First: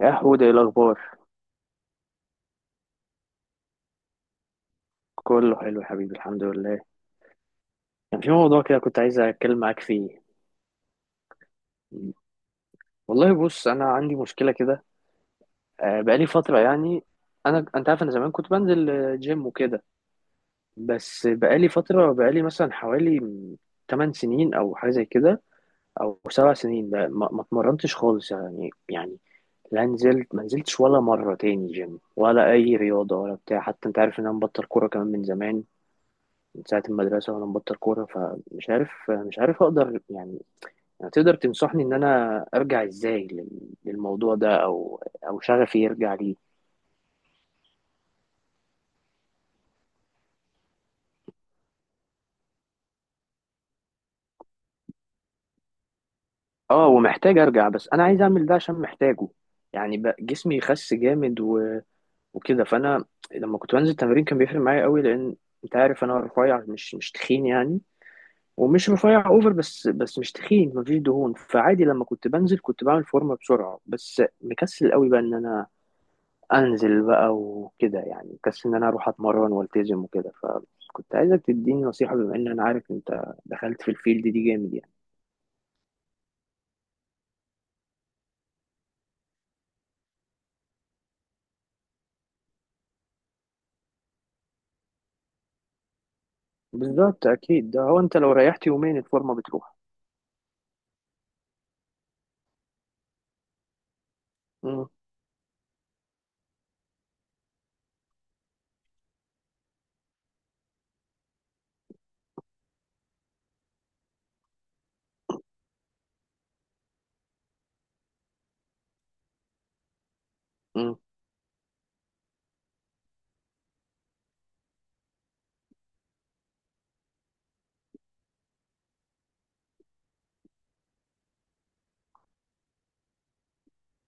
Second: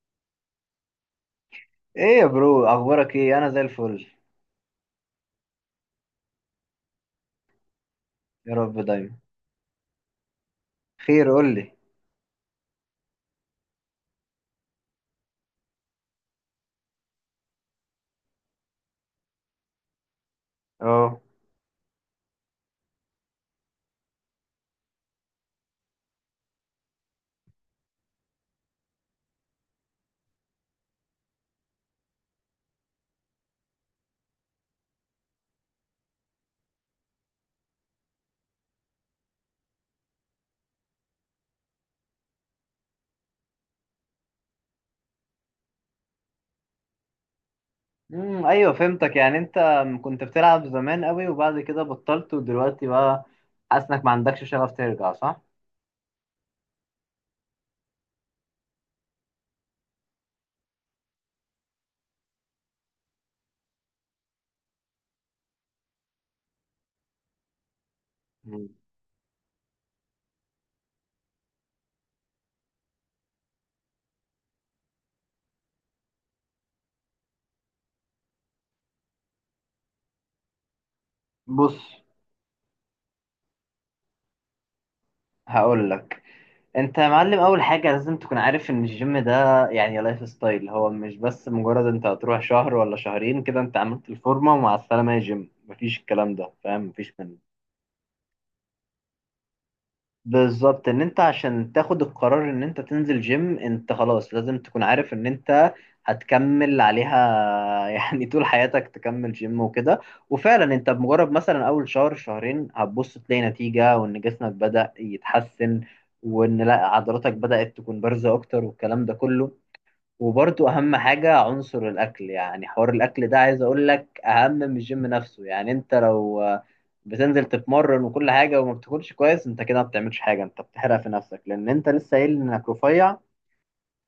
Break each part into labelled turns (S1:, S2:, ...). S1: يا حود، ايه الاخبار؟
S2: ايه يا برو، اخبارك ايه؟ انا زي الفل.
S1: كله حلو يا حبيبي، الحمد لله. كان في
S2: يا
S1: موضوع كده
S2: رب
S1: كنت
S2: دايما.
S1: عايز اتكلم معاك فيه.
S2: خير، قول لي.
S1: والله بص، انا عندي مشكله كده. بقالي فتره يعني. انت عارف، انا زمان كنت بنزل جيم وكده.
S2: اه.
S1: بس بقالي مثلا حوالي 8 سنين او حاجه زي كده، او 7 سنين ما اتمرنتش خالص، يعني لا نزلت ما نزلتش ولا مره تاني جيم، ولا اي رياضه ولا بتاع. حتى انت عارف ان انا مبطل كوره كمان من زمان، من ساعة المدرسة وأنا مبطل كورة. فمش عارف، مش عارف أقدر يعني تقدر تنصحني إن أنا أرجع إزاي للموضوع ده، أو شغفي يرجع ليه.
S2: ايوه فهمتك. يعني انت كنت بتلعب زمان قوي وبعد كده بطلت ودلوقتي بقى حاسس انك ما عندكش شغف ترجع، صح؟
S1: أه، ومحتاج أرجع، بس أنا عايز أعمل ده عشان محتاجه. يعني بقى جسمي خس جامد وكده. فأنا لما كنت بنزل تمرين كان بيفرق معايا قوي، لأن أنت عارف أنا رفيع، مش تخين يعني.
S2: مم.
S1: ومش رفيع اوفر، بس مش تخين، مفيش دهون. فعادي لما كنت بنزل كنت بعمل فورمه بسرعه. بس مكسل قوي بقى ان انا انزل بقى وكده، يعني كسل ان انا اروح اتمرن والتزم وكده. فكنت عايزك
S2: بص
S1: تديني نصيحة، بما ان انا عارف انت دخلت في الفيلد دي جامد يعني.
S2: هقول لك، انت يا معلم اول حاجه لازم تكون عارف ان الجيم ده يعني لايف ستايل. هو مش بس مجرد انت هتروح شهر ولا شهرين كده انت عملت الفورمه ومع السلامه يا جيم. مفيش الكلام ده، فاهم؟ مفيش
S1: بالظبط،
S2: منه.
S1: اكيد ده هو. انت لو ريحت يومين، الفورمة بتروح.
S2: بالظبط، ان انت عشان تاخد القرار ان انت تنزل جيم انت خلاص لازم تكون
S1: مم.
S2: عارف ان انت هتكمل عليها. يعني طول حياتك تكمل جيم وكده. وفعلا انت بمجرد مثلا اول شهر شهرين هتبص تلاقي نتيجة وان جسمك بدأ يتحسن وان لا عضلاتك بدأت تكون بارزة اكتر والكلام ده كله. وبرضو اهم
S1: مم.
S2: حاجة عنصر الاكل. يعني حوار الاكل ده عايز اقول لك اهم من الجيم نفسه. يعني انت لو بتنزل تتمرن وكل حاجة وما بتاكلش كويس انت كده ما بتعملش حاجة. انت بتحرق في نفسك لان انت لسه قايل انك رفيع.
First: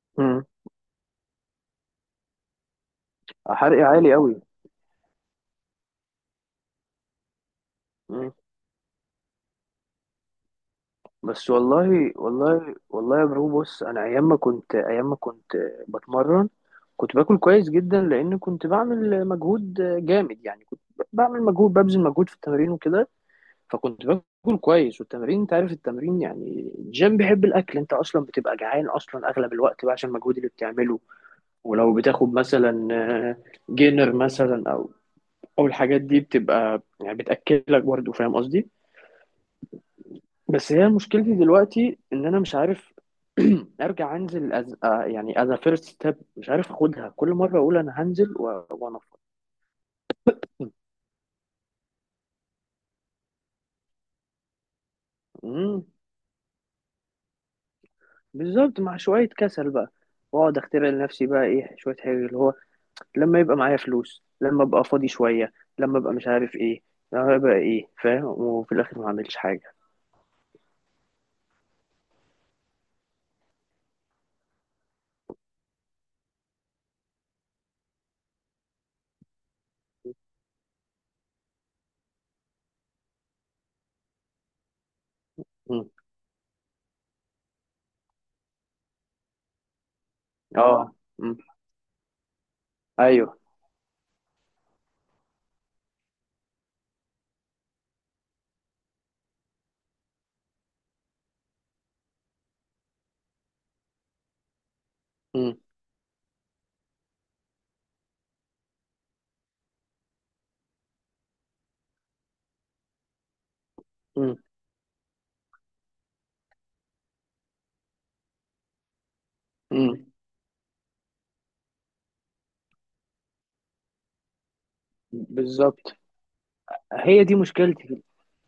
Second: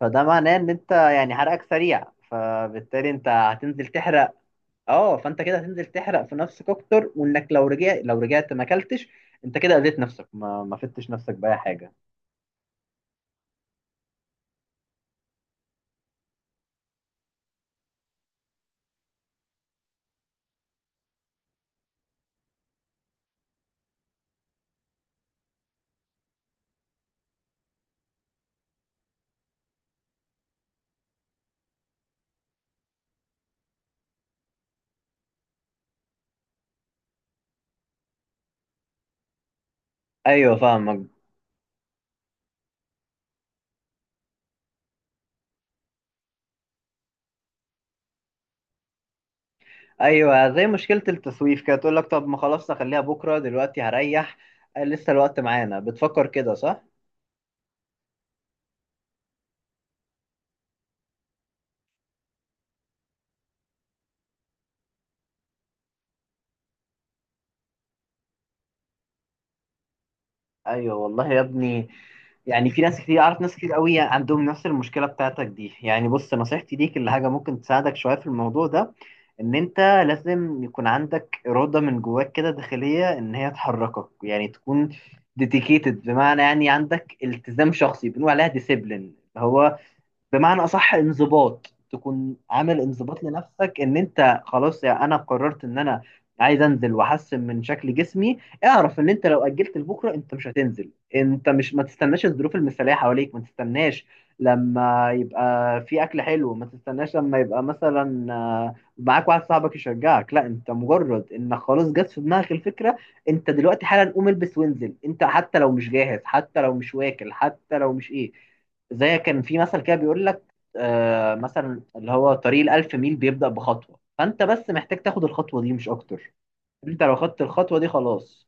S2: فده
S1: مم.
S2: معناه ان انت يعني حرقك سريع. فبالتالي انت
S1: حرق
S2: هتنزل
S1: عالي
S2: تحرق.
S1: قوي.
S2: اه، فانت كده هتنزل تحرق في نفسك اكتر. وانك لو
S1: مم.
S2: رجعت ما اكلتش انت كده اذيت نفسك، ما فدتش نفسك
S1: بس
S2: باي حاجة.
S1: والله والله والله يا برو، بص انا ايام ما كنت بتمرن كنت باكل كويس جدا، لان كنت بعمل مجهود جامد يعني. كنت بعمل مجهود ببذل مجهود في التمرين وكده. فكنت باكل كويس. والتمرين انت عارف، التمرين يعني الجيم بيحب الاكل، انت اصلا بتبقى جعان اصلا اغلب الوقت بقى عشان المجهود اللي بتعمله. ولو بتاخد مثلا جينر مثلا، او الحاجات دي بتبقى يعني بتاكلك، برضه فاهم قصدي.
S2: ايوه
S1: بس هي
S2: فاهمك.
S1: مشكلتي دلوقتي ان انا مش عارف ارجع انزل، أز... آه، يعني از فيرست ستيب، مش عارف اخدها. كل مره اقول انا هنزل وانفض.
S2: ايوه زي مشكله التسويف كده، تقول لك طب ما خلاص نخليها بكره دلوقتي هريح. لسه الوقت معانا،
S1: مم.
S2: بتفكر كده صح؟
S1: بالظبط، مع شويه كسل بقى. واقعد اخترع لنفسي بقى ايه، شويه حاجه اللي هو لما يبقى معايا فلوس، لما ابقى فاضي شوية، لما ابقى مش عارف ايه، لما ابقى ايه، فاهم، وفي الاخر ما اعملش حاجة.
S2: ايوه والله يا ابني. يعني في ناس كتير، اعرف ناس كتير قوي عندهم نفس المشكله بتاعتك دي. يعني بص نصيحتي ليك اللي حاجه ممكن تساعدك شويه في الموضوع ده، ان انت لازم يكون عندك اراده من جواك كده داخليه ان هي تحركك. يعني تكون
S1: مم.
S2: ديديكيتد، بمعنى يعني عندك التزام شخصي بنقول عليها ديسيبلين. هو بمعنى اصح
S1: اه، مم.
S2: انضباط، تكون عامل انضباط
S1: ايوه.
S2: لنفسك ان انت خلاص يا انا قررت ان انا عايز انزل واحسن من شكل جسمي. اعرف ان انت لو اجلت لبكره انت مش هتنزل. انت مش ما تستناش الظروف المثاليه حواليك. ما تستناش لما
S1: مم.
S2: يبقى في اكل حلو. ما تستناش لما يبقى مثلا معاك واحد صاحبك يشجعك. لا، انت مجرد انك خلاص جت في دماغك الفكره، انت دلوقتي حالا قوم
S1: مم.
S2: البس وانزل. انت حتى لو مش جاهز حتى لو مش واكل حتى لو مش ايه، زي كان في مثل كده
S1: مم.
S2: بيقول لك آه مثلا، اللي هو طريق الألف ميل بيبدأ بخطوة. فأنت بس محتاج تاخد الخطوة دي، مش
S1: بالظبط،
S2: أكتر. أنت لو
S1: هي دي
S2: خدت الخطوة دي
S1: مشكلتي.
S2: خلاص.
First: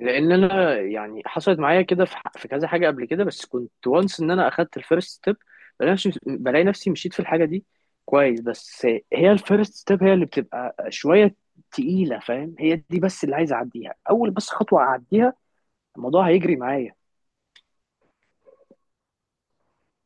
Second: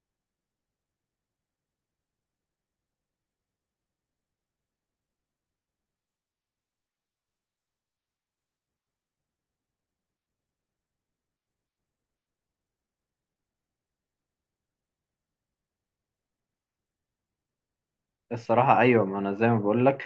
S1: لان انا يعني حصلت معايا كده في كذا حاجة قبل كده، بس كنت وانس ان انا اخدت الفيرست ستيب، بلاقي نفسي، مشيت في الحاجة دي كويس. بس هي الفيرست ستيب هي اللي بتبقى شوية تقيلة، فاهم. هي دي بس اللي عايز اعديها، اول بس خطوة اعديها، الموضوع هيجري معايا.
S2: الصراحة أيوة، ما أنا زي ما بقول لك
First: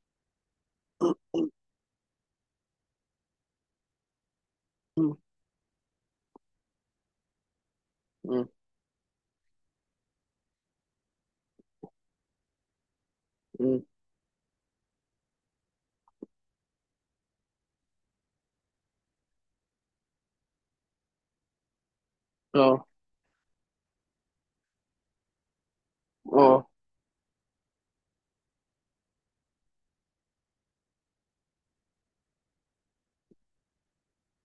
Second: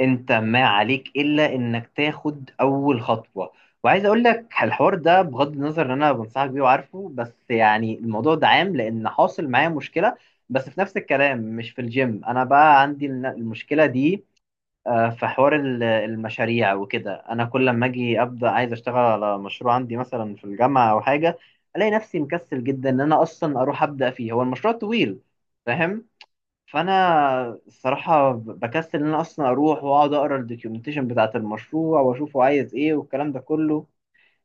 S2: أنت ما عليك
S1: مم.
S2: إلا إنك تاخد أول خطوة. وعايز أقول لك الحوار ده، بغض النظر إن أنا بنصحك بيه وعارفه، بس يعني الموضوع
S1: مم.
S2: ده عام لأن حاصل معايا مشكلة بس في نفس الكلام، مش في الجيم. أنا بقى عندي
S1: مم.
S2: المشكلة دي. في حوار المشاريع وكده، انا كل لما اجي ابدا عايز اشتغل على مشروع عندي مثلا في الجامعه او حاجه الاقي نفسي مكسل
S1: اه،
S2: جدا ان انا اصلا اروح ابدا فيه. هو المشروع طويل، فاهم؟
S1: اه.
S2: فانا الصراحه بكسل ان انا اصلا اروح واقعد اقرا الدوكيومنتيشن بتاعه المشروع واشوفه عايز ايه والكلام ده كله.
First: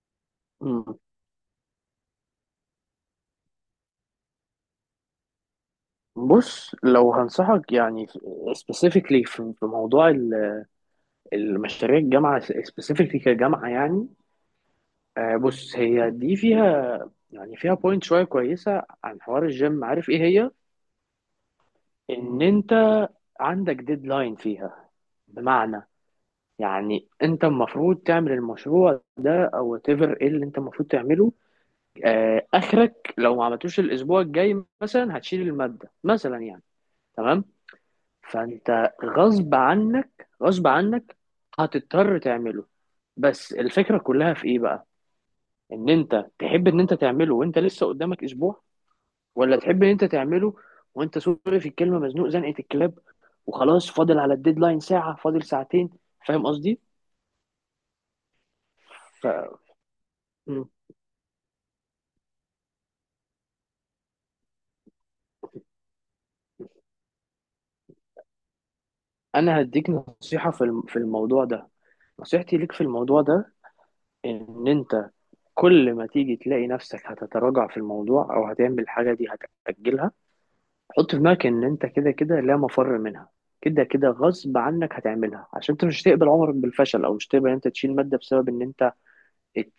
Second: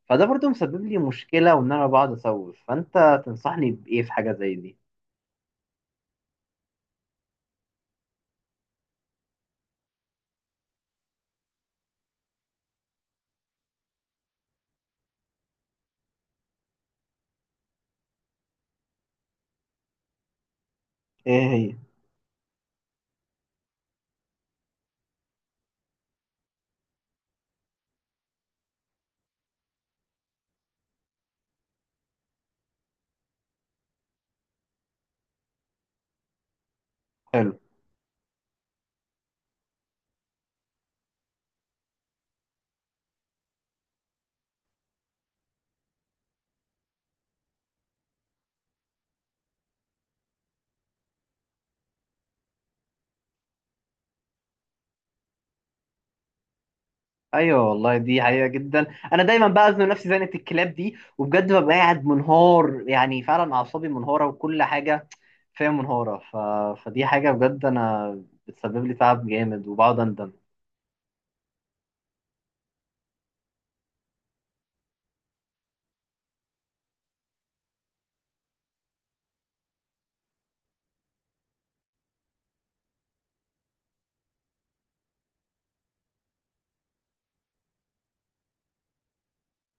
S2: فده برضو مسبب
S1: مم.
S2: لي مشكله وان انا بقعد اسوف. فانت تنصحني بايه في حاجه زي دي؟
S1: بص، لو هنصحك يعني سبيسيفيكلي في موضوع المشاريع الجامعه، سبيسيفيكلي كجامعه يعني. بص هي دي فيها يعني فيها بوينت شويه كويسه عن حوار الجيم، عارف ايه هي؟
S2: ايه هي؟
S1: ان انت عندك ديدلاين فيها، بمعنى يعني انت المفروض تعمل المشروع ده او whatever ايه اللي انت المفروض تعمله. اخرك لو ما عملتوش الاسبوع الجاي مثلا هتشيل الماده مثلا يعني. تمام.
S2: حلو.
S1: فانت غصب عنك، غصب عنك هتضطر تعمله. بس الفكره كلها في ايه بقى؟ ان انت تحب ان انت تعمله وانت لسه قدامك اسبوع، ولا تحب ان انت تعمله وانت سوري في الكلمه مزنوق زنقه الكلاب، وخلاص فاضل على الديدلاين ساعه، فاضل ساعتين، فاهم قصدي.
S2: ايوه والله، دي حقيقه جدا. انا
S1: ف...
S2: دايما بأذن نفسي زنقه
S1: م.
S2: الكلاب دي وبجد ببقى قاعد منهار. يعني فعلا اعصابي منهاره وكل حاجه فيها منهاره. فدي حاجه بجد انا بتسبب لي تعب
S1: انا
S2: جامد
S1: هديك
S2: وبقعد اندم.
S1: نصيحه في الموضوع ده. نصيحتي ليك في الموضوع ده ان انت كل ما تيجي تلاقي نفسك هتتراجع في الموضوع او هتعمل حاجه دي، هتأجلها، حط في دماغك ان انت كده كده لا مفر منها، كده كده غصب عنك هتعملها. عشان انت مش هتقبل عمرك بالفشل، او مش هتقبل ان انت تشيل ماده بسبب ان انت ات-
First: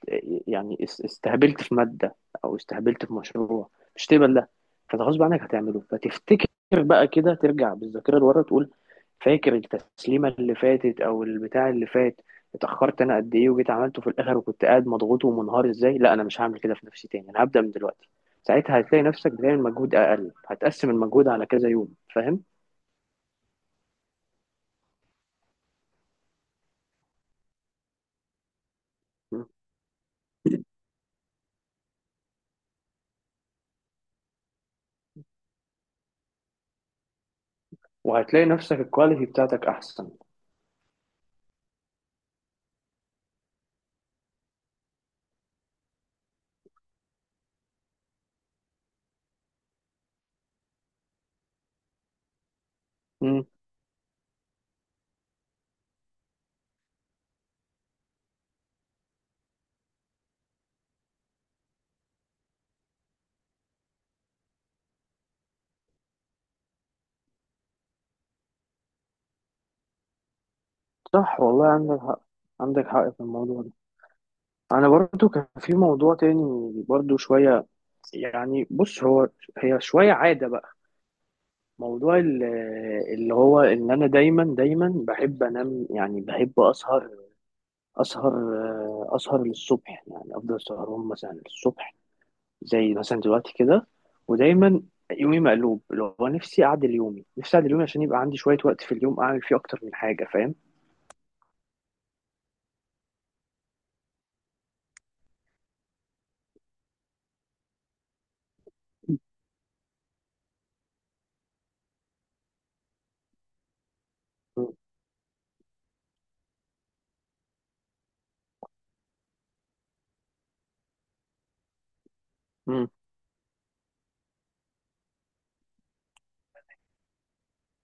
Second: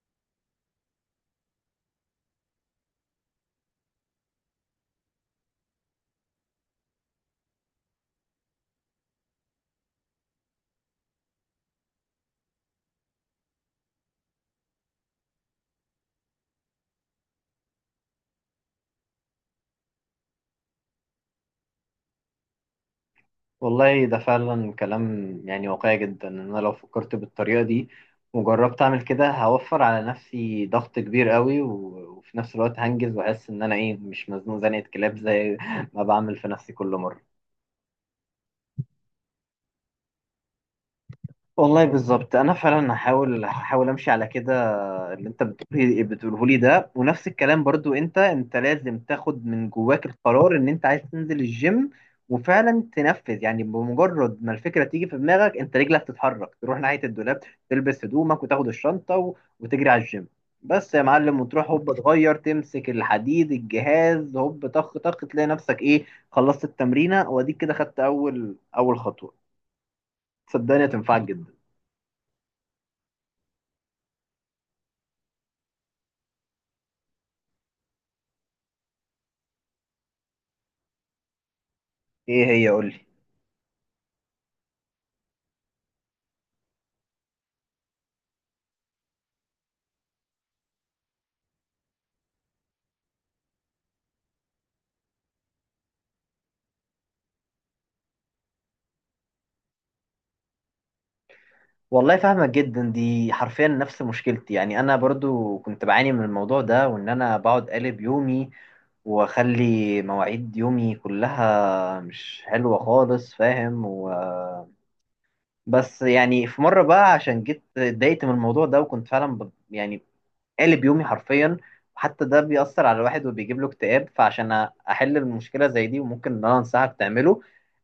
S1: يعني استهبلت في مادة أو استهبلت في مشروع. مش تقبل ده. فانت غصب عنك هتعمله. فتفتكر بقى كده، ترجع بالذاكرة لورا، تقول فاكر التسليمة اللي فاتت أو البتاع اللي فات، اتأخرت أنا قد إيه وجيت عملته في الآخر وكنت قاعد مضغوط ومنهار إزاي. لا، أنا مش هعمل كده في نفسي تاني، أنا هبدأ من دلوقتي. ساعتها هتلاقي نفسك بتعمل مجهود أقل، هتقسم المجهود على كذا يوم، فاهم؟
S2: والله ده فعلا كلام يعني واقعي جدا، ان انا لو فكرت بالطريقه دي وجربت اعمل كده
S1: م.
S2: هوفر على نفسي ضغط كبير قوي وفي نفس الوقت هنجز واحس ان انا ايه مش مزنوق زنقه كلاب زي ما بعمل في نفسي كل مره.
S1: وهتلاقي نفسك الكواليتي بتاعتك أحسن.
S2: والله بالظبط، انا فعلا هحاول امشي على كده اللي انت بتقوله لي ده. ونفس الكلام برضو، انت لازم تاخد من جواك القرار ان انت عايز تنزل الجيم وفعلا تنفذ.
S1: م.
S2: يعني بمجرد ما الفكره تيجي في دماغك انت رجلك تتحرك تروح ناحيه الدولاب، تلبس هدومك وتاخد الشنطه وتجري على الجيم. بس يا معلم، وتروح هوب تغير تمسك الحديد الجهاز هوب طخ طخ تلاقي نفسك ايه، خلصت التمرينه. واديك كده خدت اول خطوه. صدقني هتنفعك
S1: صح،
S2: جدا.
S1: والله عندك حق، عندك حق في الموضوع ده. انا برضو كان في موضوع تاني برضو شوية، يعني بص هو هي شوية عادة بقى، موضوع
S2: ايه هي؟ قول لي.
S1: اللي هو ان انا دايما دايما بحب انام، يعني بحب اسهر اسهر للصبح، يعني افضل سهران مثلا للصبح، زي مثلا دلوقتي كده. ودايما يومي مقلوب، اللي هو نفسي اعدل يومي، عشان يبقى عندي شوية وقت في اليوم اعمل فيه اكتر من حاجة، فاهم.
S2: والله فاهمك جدا، دي حرفيا نفس مشكلتي. يعني انا برضو كنت بعاني من الموضوع ده وان انا بقعد قالب يومي واخلي مواعيد يومي كلها مش حلوة خالص، فاهم؟ و،
S1: مم.
S2: بس يعني في مرة بقى عشان جيت اتضايقت من الموضوع ده وكنت فعلا يعني قالب يومي حرفيا. وحتى ده بيأثر
S1: مم.
S2: على الواحد وبيجيب له اكتئاب. فعشان احل المشكله زي دي، وممكن ان انا انصحك تعمله،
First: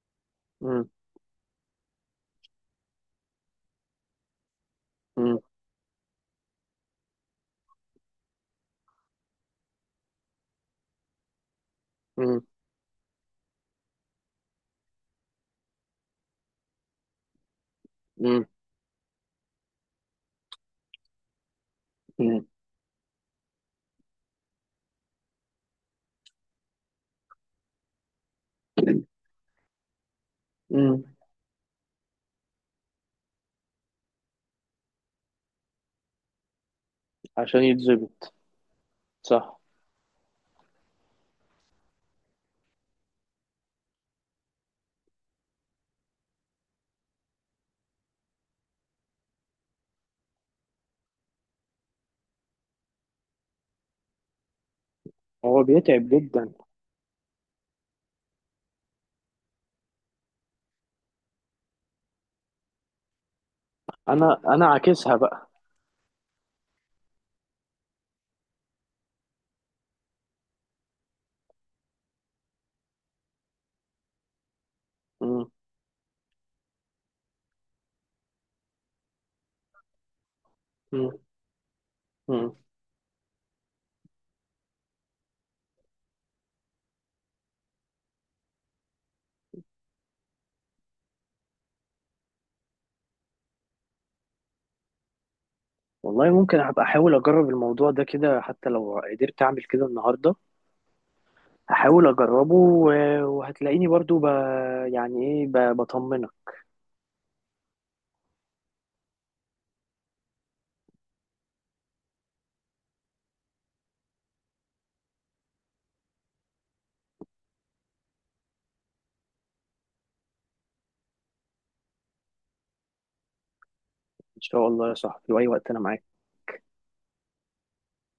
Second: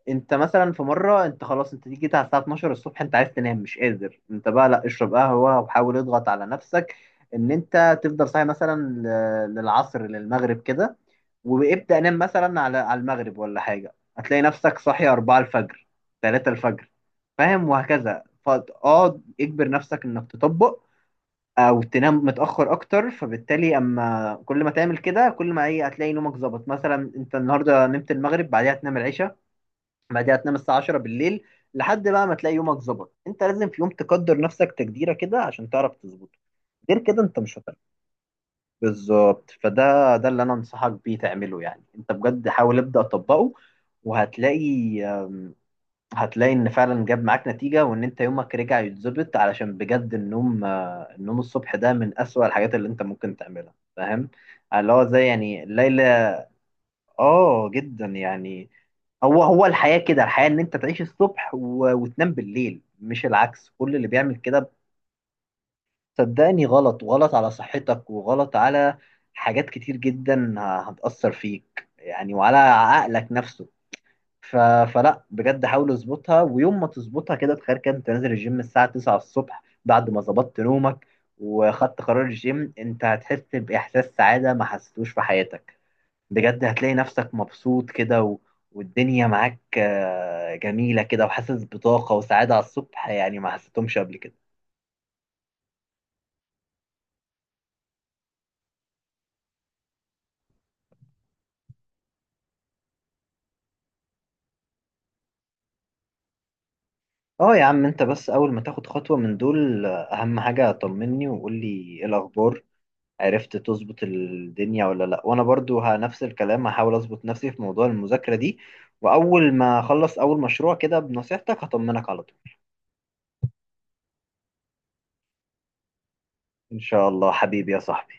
S2: انت مثلا في
S1: مم.
S2: مره انت خلاص انت دي جيت على الساعه 12 الصبح انت عايز تنام مش قادر، انت بقى لا اشرب
S1: مم.
S2: قهوه وحاول اضغط على نفسك ان انت تفضل صاحي مثلا للعصر للمغرب كده. وابدأ نام مثلا على المغرب ولا حاجة، هتلاقي نفسك صاحي 4 الفجر، 3 الفجر، فاهم؟ وهكذا،
S1: مم.
S2: فاقعد اجبر نفسك انك تطبق او تنام
S1: مم.
S2: متاخر اكتر. فبالتالي اما كل ما تعمل كده كل ما ايه هتلاقي نومك ظبط. مثلا انت النهارده نمت المغرب، بعدها تنام العشاء، بعدها تنام الساعه 10
S1: مم.
S2: بالليل، لحد بقى ما تلاقي يومك ظبط. انت لازم في يوم تقدر نفسك تقديره كده عشان تعرف تظبطه. غير كده انت مش
S1: عشان
S2: هتعرف.
S1: يتظبط.
S2: بالظبط.
S1: صح.
S2: فده اللي انا انصحك بيه تعمله. يعني انت بجد حاول ابدا اطبقه وهتلاقي آمم، هتلاقي ان فعلا جاب معاك نتيجة وان انت يومك رجع يتظبط. علشان بجد النوم النوم الصبح ده من اسوأ الحاجات اللي انت ممكن تعملها، فاهم؟ اللي هو زي
S1: هو
S2: يعني
S1: بيتعب
S2: ليلى.
S1: جدا.
S2: اه جدا يعني. هو هو الحياة كده. الحياة ان انت تعيش الصبح وتنام بالليل، مش العكس. كل اللي بيعمل
S1: انا
S2: كده
S1: عاكسها بقى.
S2: صدقني غلط، وغلط على صحتك وغلط على حاجات كتير جدا هتأثر فيك، يعني وعلى عقلك نفسه. ف... فلا
S1: مم.
S2: بجد حاول اظبطها. ويوم ما تظبطها كده تخيل كده انت نازل الجيم الساعة 9 الصبح بعد ما ظبطت نومك
S1: مم.
S2: وخدت قرار
S1: مم.
S2: الجيم، انت هتحس بإحساس سعادة ما حسيتوش في حياتك. بجد هتلاقي نفسك مبسوط كده والدنيا معاك جميلة كده وحاسس بطاقة وسعادة على الصبح، يعني ما حسيتهمش قبل كده.
S1: والله ممكن هبقى احاول اجرب الموضوع ده كده، حتى لو قدرت اعمل كده النهارده هحاول اجربه، وهتلاقيني برضو يعني ايه، بطمنك.
S2: اه يا عم، انت بس اول ما تاخد خطوة من دول اهم حاجة طمني وقول لي ايه الاخبار، عرفت تظبط الدنيا ولا لا. وانا برضو نفس الكلام هحاول اظبط نفسي في موضوع المذاكرة دي. واول ما اخلص اول مشروع كده بنصيحتك هطمنك على طول.
S1: ان شاء الله يا صاحبي، في اي وقت انا معاك.
S2: ان شاء الله حبيبي يا صاحبي.